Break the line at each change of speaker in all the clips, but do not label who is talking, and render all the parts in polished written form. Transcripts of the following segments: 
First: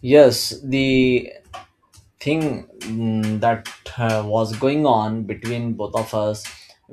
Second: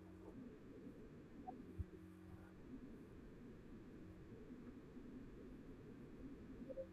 Yes, the thing that was going on between both of us,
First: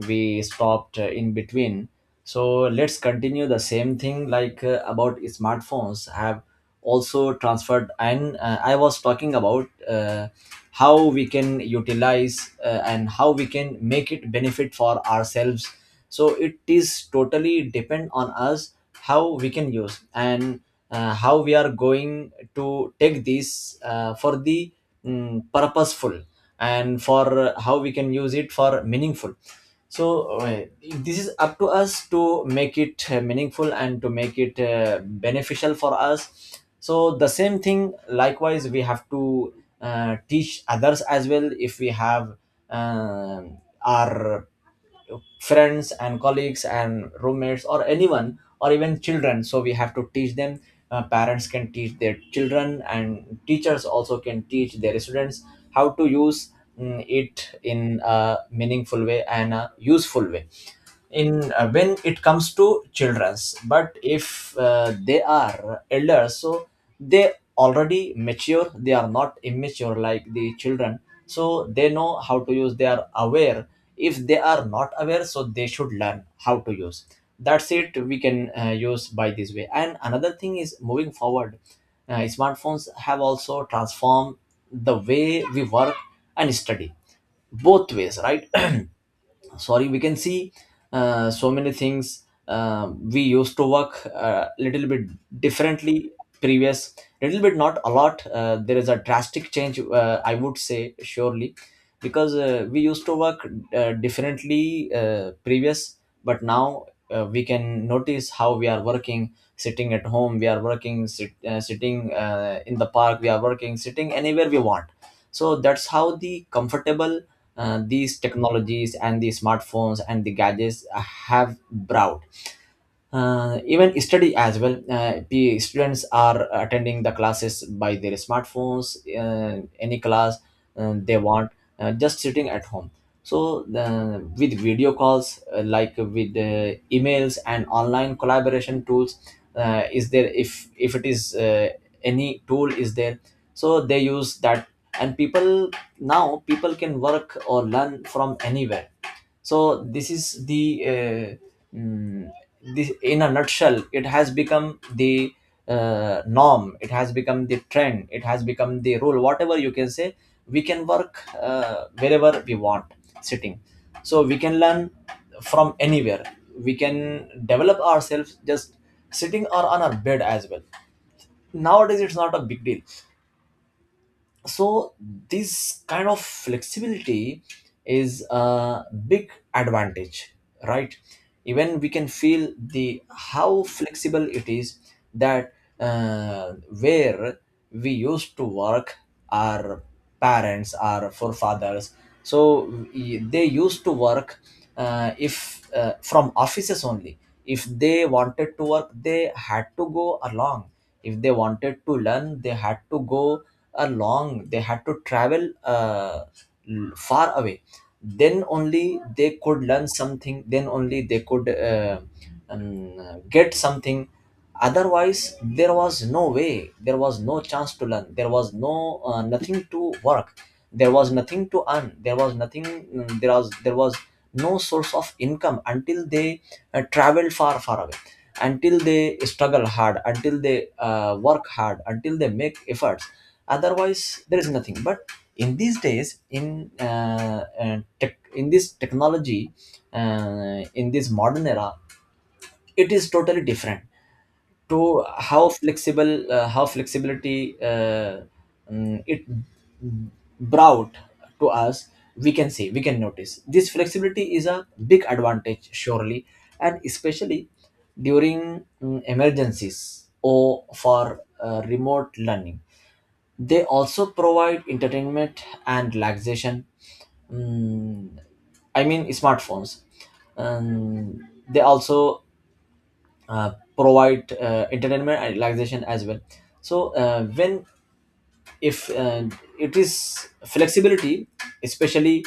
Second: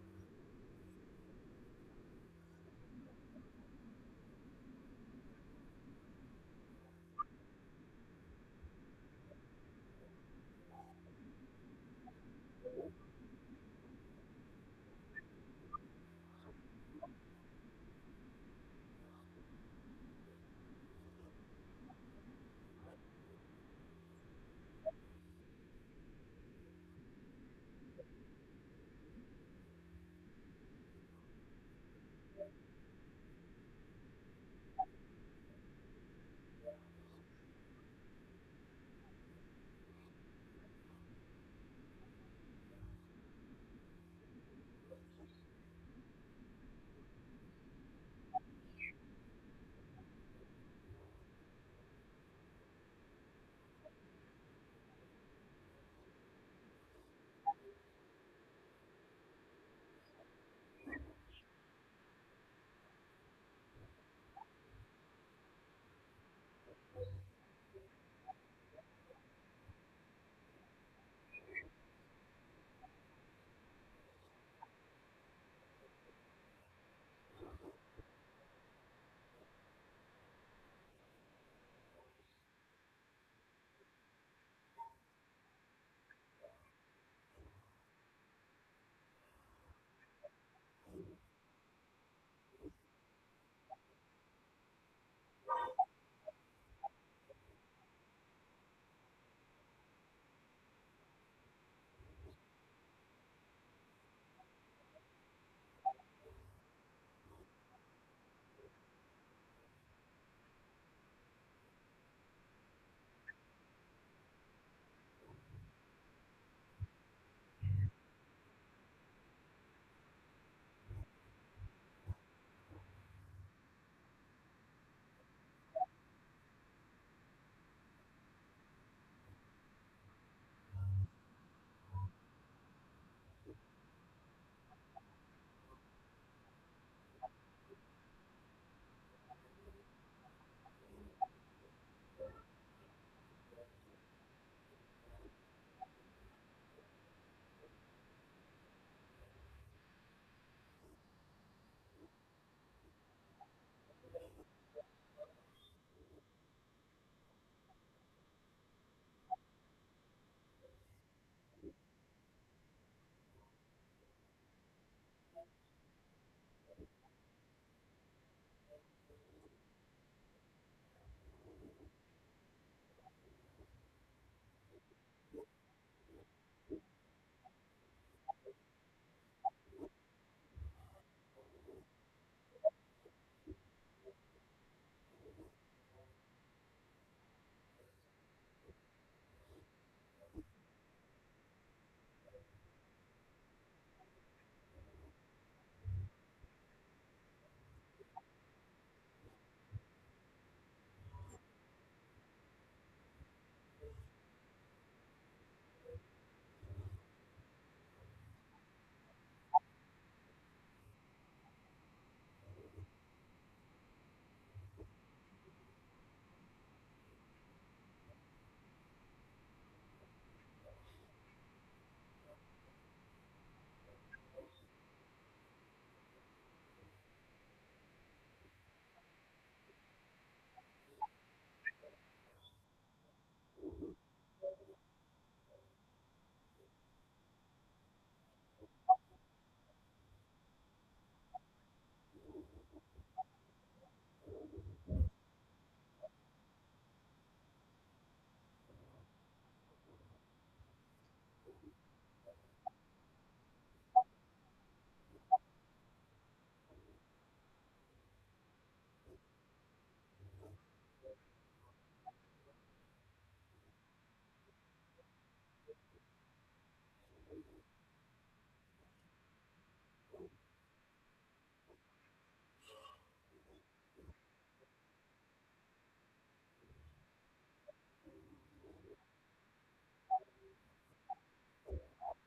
we stopped in between. So let's continue the same thing like about smartphones have also transferred. And I was talking about how we can utilize and how we can make it benefit for ourselves so it is totally depend on us how we can use and how we are going to take this for the purposeful and for how we can use it for meaningful So this is up to us to make it meaningful and to make it beneficial for us so the same thing likewise we have to teach others as well if we have uh, our friends and colleagues and roommates or anyone or even children so we have to teach them. Parents can teach their children and teachers also can teach their students how to use it in a meaningful way and a useful way in when it comes to children's but if they are elders so they already mature, they are not immature like the children so they know how to use, they are aware. If they are not aware so they should learn how to use. That's it, we can use by this way. And another thing is moving forward, smartphones have also transformed the way we work and study, both ways, right? Sorry, we can see so many things. We used to work a little bit differently previous, little bit not a lot. There is a drastic change, I would say surely because we used to work differently previous but now we can notice how we are working, sitting at home we are working, sitting in the park we are working, sitting anywhere we want. So that's how the comfortable these technologies and the smartphones and the gadgets have brought. Even study as well, the students are attending the classes by their smartphones, any class they want, just sitting at home. So with video calls, like with emails and online collaboration tools is there. If it is any tool is there so they use that. And people, now people can work or learn from anywhere. So this is the uh, mm, this in a nutshell, it has become the norm, it has become the trend, it has become the rule, whatever you can say. We can work wherever we want, sitting. So we can learn from anywhere, we can develop ourselves just sitting or on our bed as well. Nowadays it's not a big deal. So this kind of flexibility is a big advantage, right? Even we can feel the how flexible it is. That uh, where we used to work, our parents, our forefathers, so they used to work if from offices only. If they wanted to work they had to go along, if they wanted to learn they had to go along, they had to travel far away, then only they could learn something, then only they could get something. Otherwise there was no way, there was no chance to learn, there was no nothing to work, there was nothing to earn, there was nothing. There was no source of income until they travel far far away, until they struggle hard, until they work hard, until they make efforts, otherwise there is nothing. But in these days, in in this technology, in this modern era, it is totally different to how flexible how flexibility it brought to us. We can see, we can notice this flexibility is a big advantage surely. And especially during emergencies or for remote learning, they also provide entertainment and relaxation. Mm, I mean smartphones, um, they also provide entertainment and relaxation as well. So when if it is flexibility, especially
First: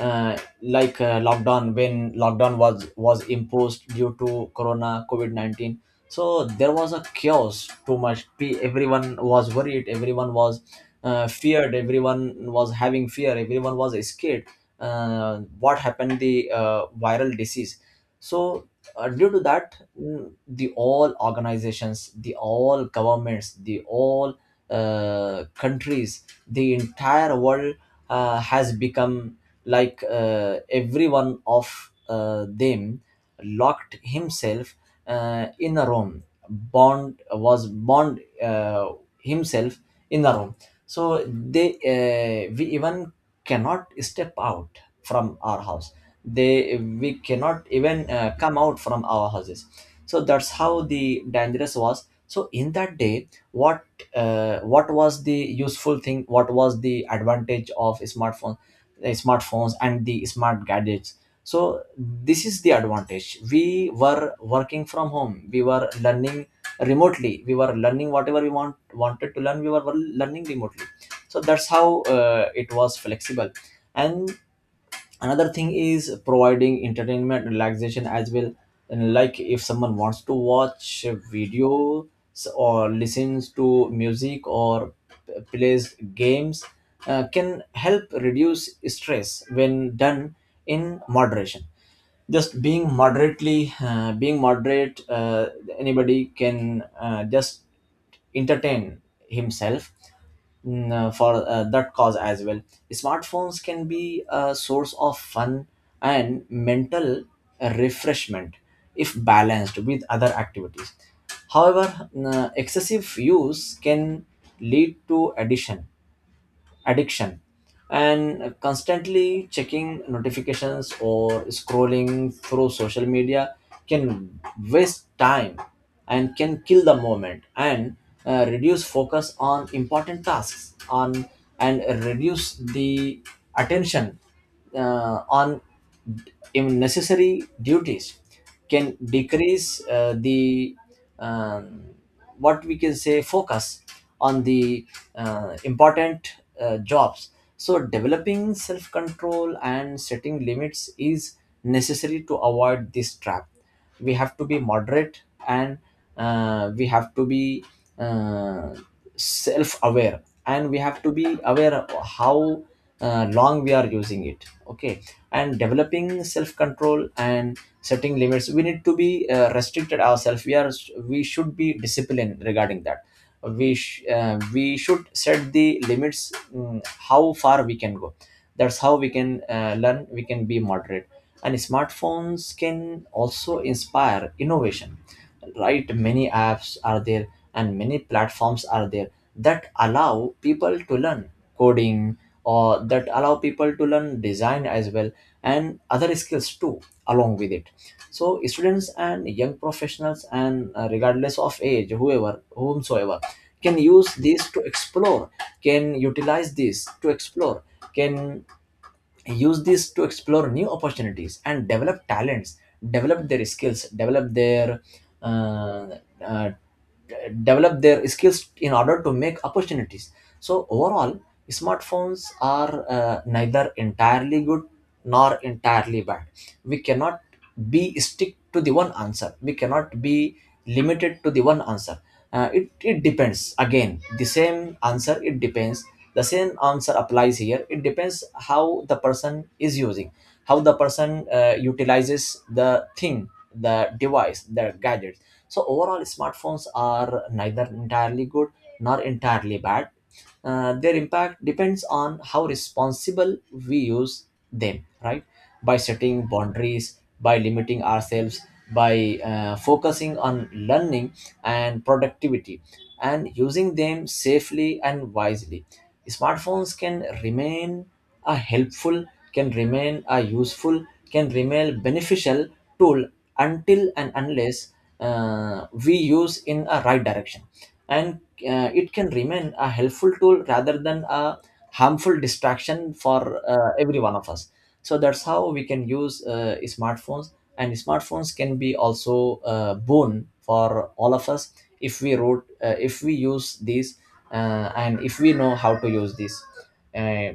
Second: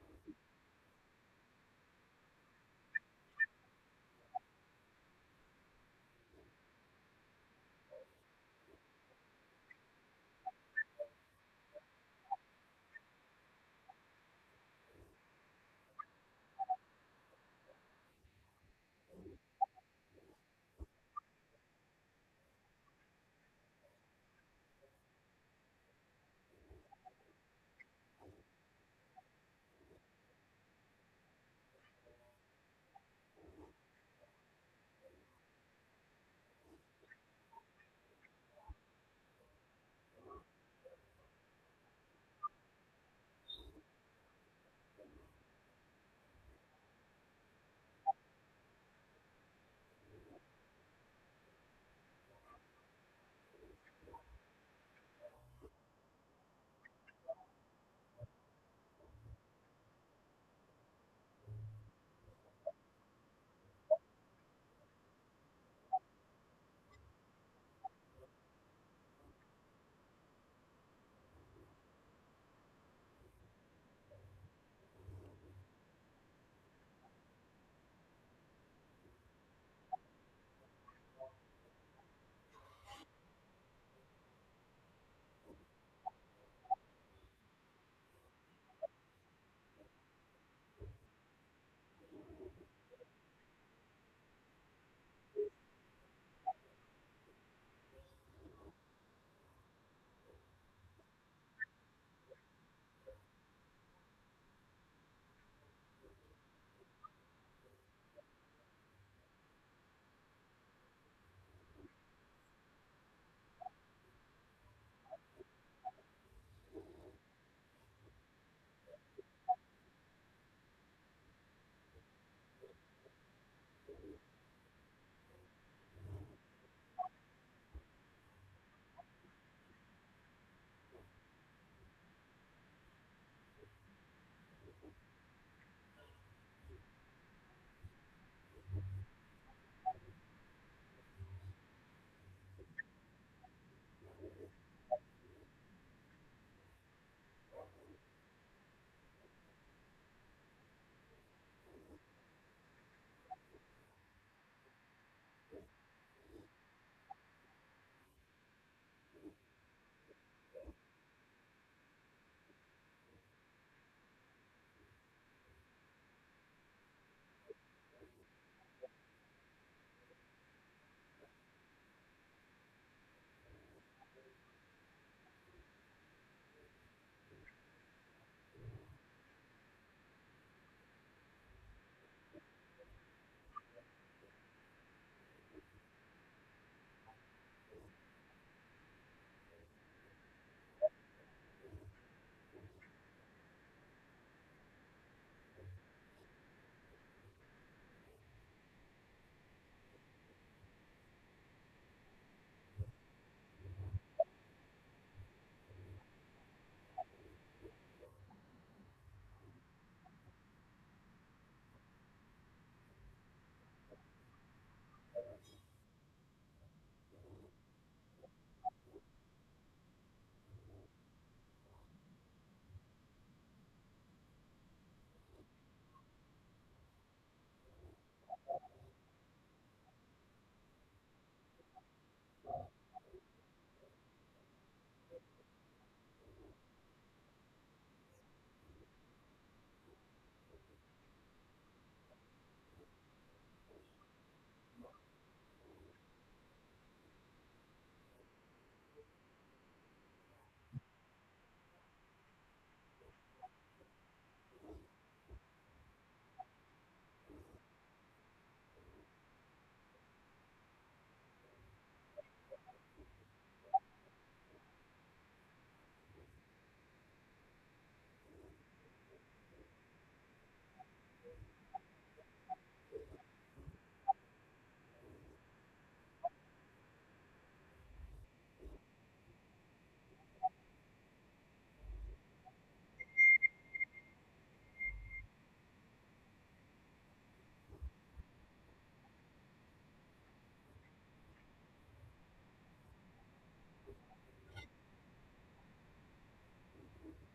like lockdown, when lockdown was imposed due to corona covid-19, so there was a chaos, too much. Everyone was worried, everyone was feared, everyone was having fear, everyone was scared. What happened, the viral disease. So due to that, the all organizations, the all governments, the all countries, the entire world has become like every one of them locked himself in a room, bond himself in a room. So they we even cannot step out from our house, they we cannot even come out from our houses. So that's how the dangerous was. So in that day what was the useful thing, what was the advantage of smartphone, smartphones and the smart gadgets. So this is the advantage, we were working from home, we were learning remotely, we were learning whatever we wanted to learn, we were learning remotely. So that's how it was flexible. And another thing is providing entertainment, relaxation as well. And like if someone wants to watch videos or listens to music or plays games, can help reduce stress when done in moderation. Just being moderately being moderate, anybody can just entertain himself for that cause as well. Smartphones can be a source of fun and mental refreshment if balanced with other activities. However, excessive use can lead to addiction, addiction. And constantly checking notifications or scrolling through social media can waste time and can kill the moment and reduce focus on important tasks on and reduce the attention on in necessary duties, can decrease the um, what we can say, focus on the important jobs. So developing self control and setting limits is necessary to avoid this trap. We have to be moderate and we have to be uh, self aware, and we have to be aware of how long we are using it, okay. And developing self control and setting limits, we need to be restricted ourselves, we are we should be disciplined regarding that. We we should set the limits, how far we can go. That's how we can learn, we can be moderate. And smartphones can also inspire innovation, right? Many apps are there and many platforms are there that allow people to learn coding, or that allow people to learn design as well, and other skills too, along with it. So students and young professionals, and regardless of age, whoever whomsoever, can use this to explore, can utilize this to explore, can use this to explore new opportunities and develop talents, develop their skills, uh, uh, develop their skills in order to make opportunities. So overall, smartphones are neither entirely good nor entirely bad. We cannot be stick to the one answer, we cannot be limited to the one answer. It depends, again the same answer, it depends, the same answer applies here, it depends how the person is using, how the person utilizes the thing, the device, the gadget. So overall, smartphones are neither entirely good nor entirely bad. Their impact depends on how responsible we use them, right? By setting boundaries, by limiting ourselves, by focusing on learning and productivity, and using them safely and wisely. Smartphones can remain a helpful, can remain a useful, can remain beneficial tool until and unless we use in a right direction, and it can remain a helpful tool rather than a harmful distraction for every one of us. So that's how we can use smartphones, and smartphones can be also a boon for all of us if we wrote if we use these, and if we know how to use these. Uh,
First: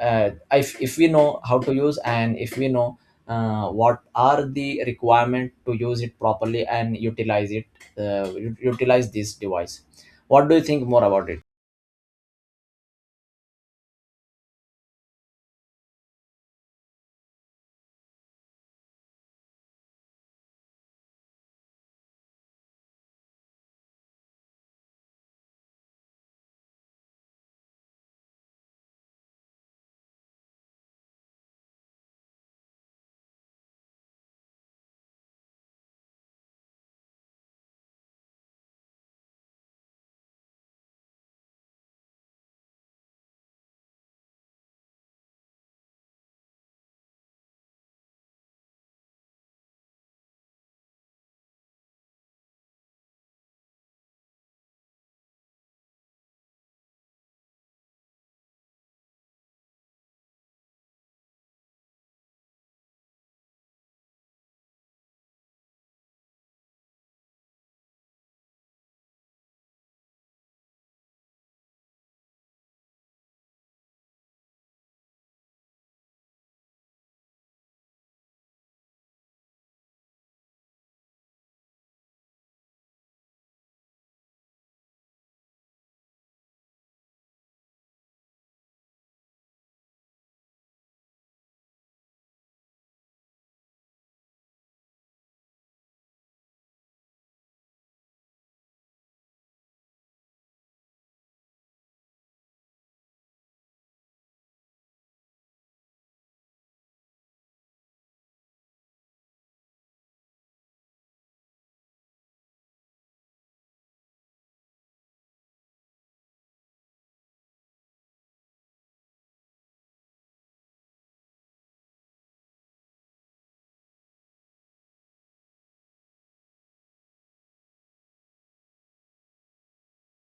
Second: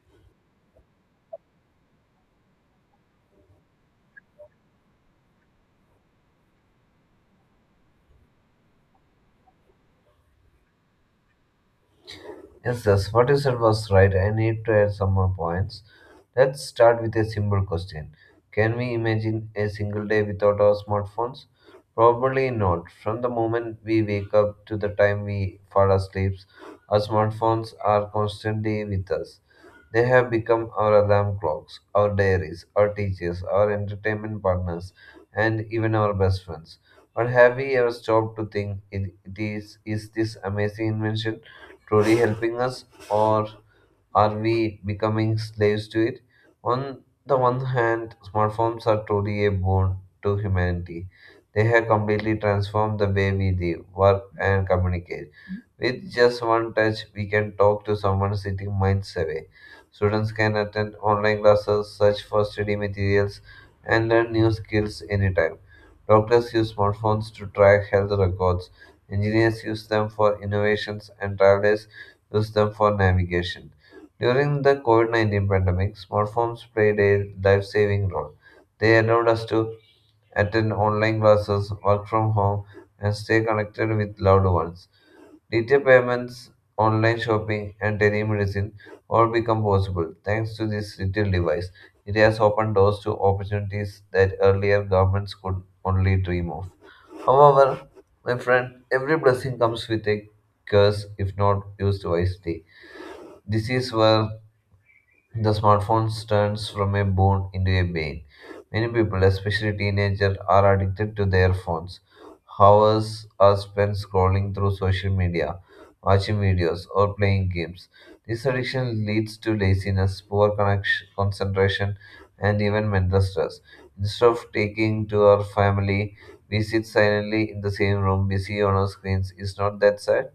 if we know how to use and if we know what are the requirement to use it properly and utilize it, utilize this device. What do you think more about it?
Yes, yes, what you said was right. I need to add some more points. Let's start with a simple question. Can we imagine a single day without our smartphones? Probably not. From the moment we wake up to the time we fall asleep, our smartphones are constantly with us. They have become our alarm clocks, our diaries, our teachers, our entertainment partners, and even our best friends. But have we ever stopped to think, is this amazing invention truly helping us, or are we becoming slaves to it? On the one hand, smartphones are truly a boon to humanity. They have completely transformed the way we live, work, and communicate. With just one touch, we can talk to someone sitting miles away. Students can attend online classes, search for study materials, and learn new skills anytime. Doctors use smartphones to track health records. Engineers use them for innovations, and travelers use them for navigation. During the COVID COVID-19 pandemic, smartphones played a life saving role. They allowed us to attend online classes, work from home, and stay connected with loved ones. Digital payments, online shopping, and telemedicine all become possible thanks to this little device. It has opened doors to opportunities that earlier governments could only dream of. However, my friend, every blessing comes with a curse if not used wisely. This is where the smartphone turns from a boon into a bane. Many people, especially teenagers, are addicted to their phones. Hours are spent scrolling through social media, watching videos, or playing games. This addiction leads to laziness, poor connection, concentration, and even mental stress. Instead of taking to our family, we sit silently in the same room, busy on our screens. Is not that sad?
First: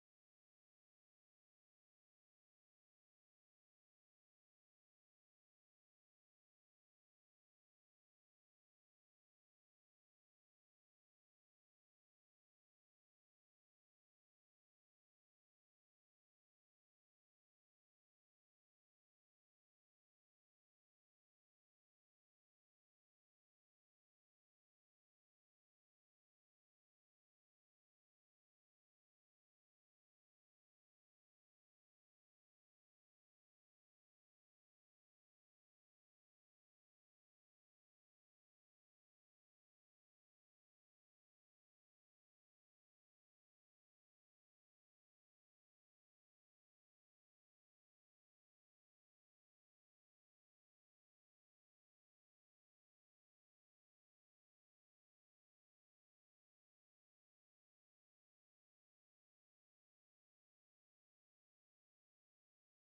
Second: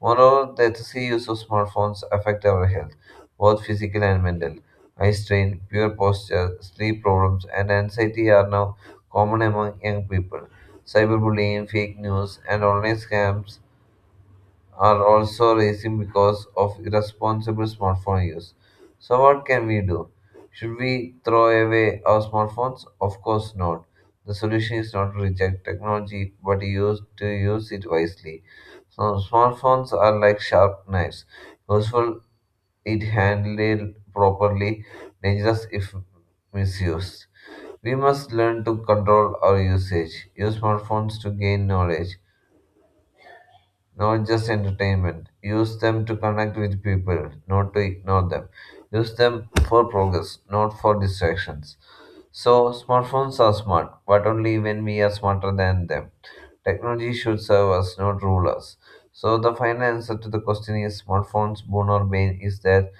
Moreover, the excessive use of smartphones affect our health, both physical and mental. Eye strain, poor posture, sleep problems, and anxiety are now common among young people. Cyberbullying, fake news, and online scams are also rising because of irresponsible smartphone use. So, what can we do? Should we throw away our smartphones? Of course not. The solution is not to reject technology but use to use it wisely. So, smartphones are like sharp knives, useful it handled properly, dangerous if misused. We must learn to control our usage, use smartphones to gain knowledge, not just entertainment. Use them to connect with people, not to ignore them. Use them for progress, not for distractions. So, smartphones are smart, but only when we are smarter than them. Technology should serve us, not rule us. So, the final answer to the question is smartphones, boon or bane, is that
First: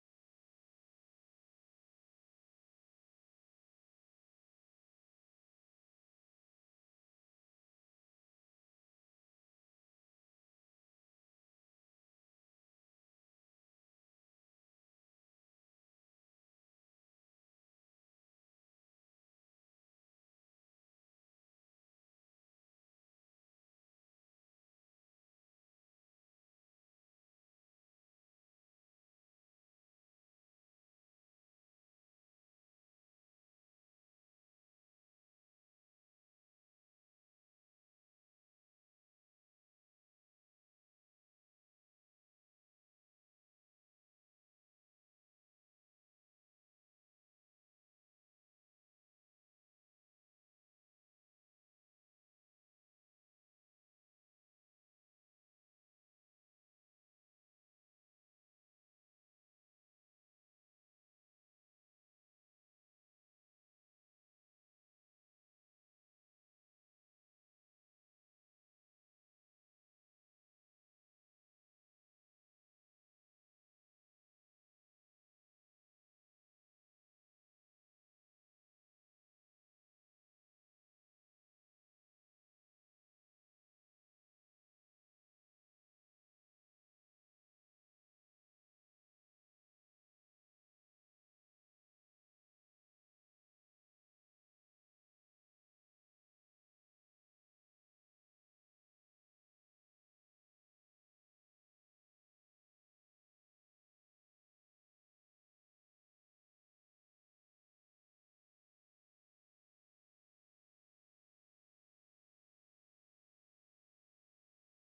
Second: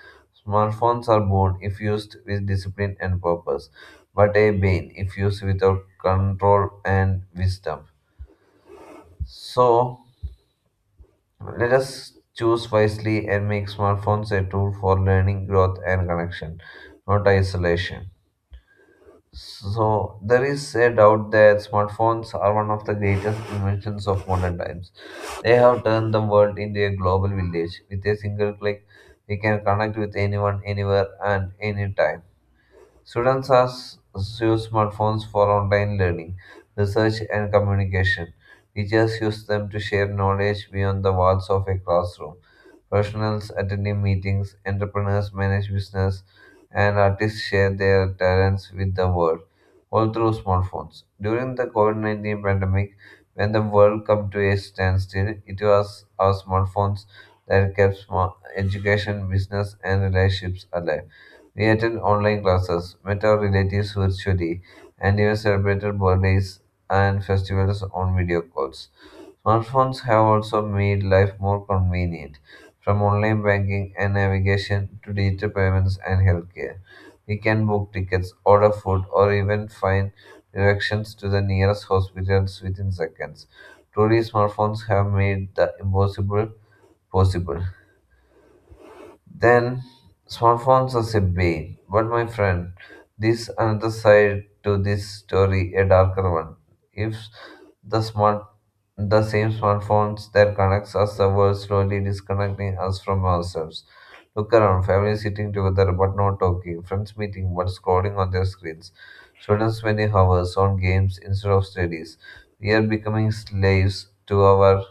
smartphones are boon if used with discipline and purpose, but a bane if used without control and wisdom. So, let us choose wisely and make smartphones a tool for learning, growth, and connection, not isolation. So, there is a doubt that smartphones are one of the greatest inventions of modern times. They have turned the world into a global village. With a single click, we can connect with anyone, anywhere, and anytime. Students are s- use smartphones for online learning, research, and communication. Teachers use them to share knowledge beyond the walls of a classroom. Professionals attending meetings, entrepreneurs manage business, and artists share their talents with the world, all through smartphones. During the COVID COVID-19 pandemic, when the world came to a standstill, it was our smartphones that education, business, and relationships alive. We attend online classes, met our relatives virtually, and even celebrated birthdays and festivals on video calls. Smartphones have also made life more convenient, from online banking and navigation to digital payments and healthcare. We can book tickets, order food, or even find directions to the nearest hospitals within seconds. Truly, smartphones have made the impossible possible. Then smartphones as a bane. But my friend, this another side to this story, a darker one. If the smart the same smartphones that connects us the world slowly disconnecting us from ourselves. Look around, families sitting together but not talking, friends meeting but scrolling on their screens, students spending hours on games instead of studies. We are becoming slaves to our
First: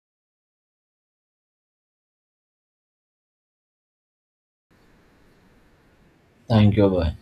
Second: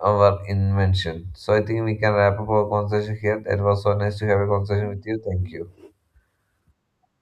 our invention. So I think we can wrap up our conversation here. It was so nice to have a conversation with you. Thank you.
Thank you, bye.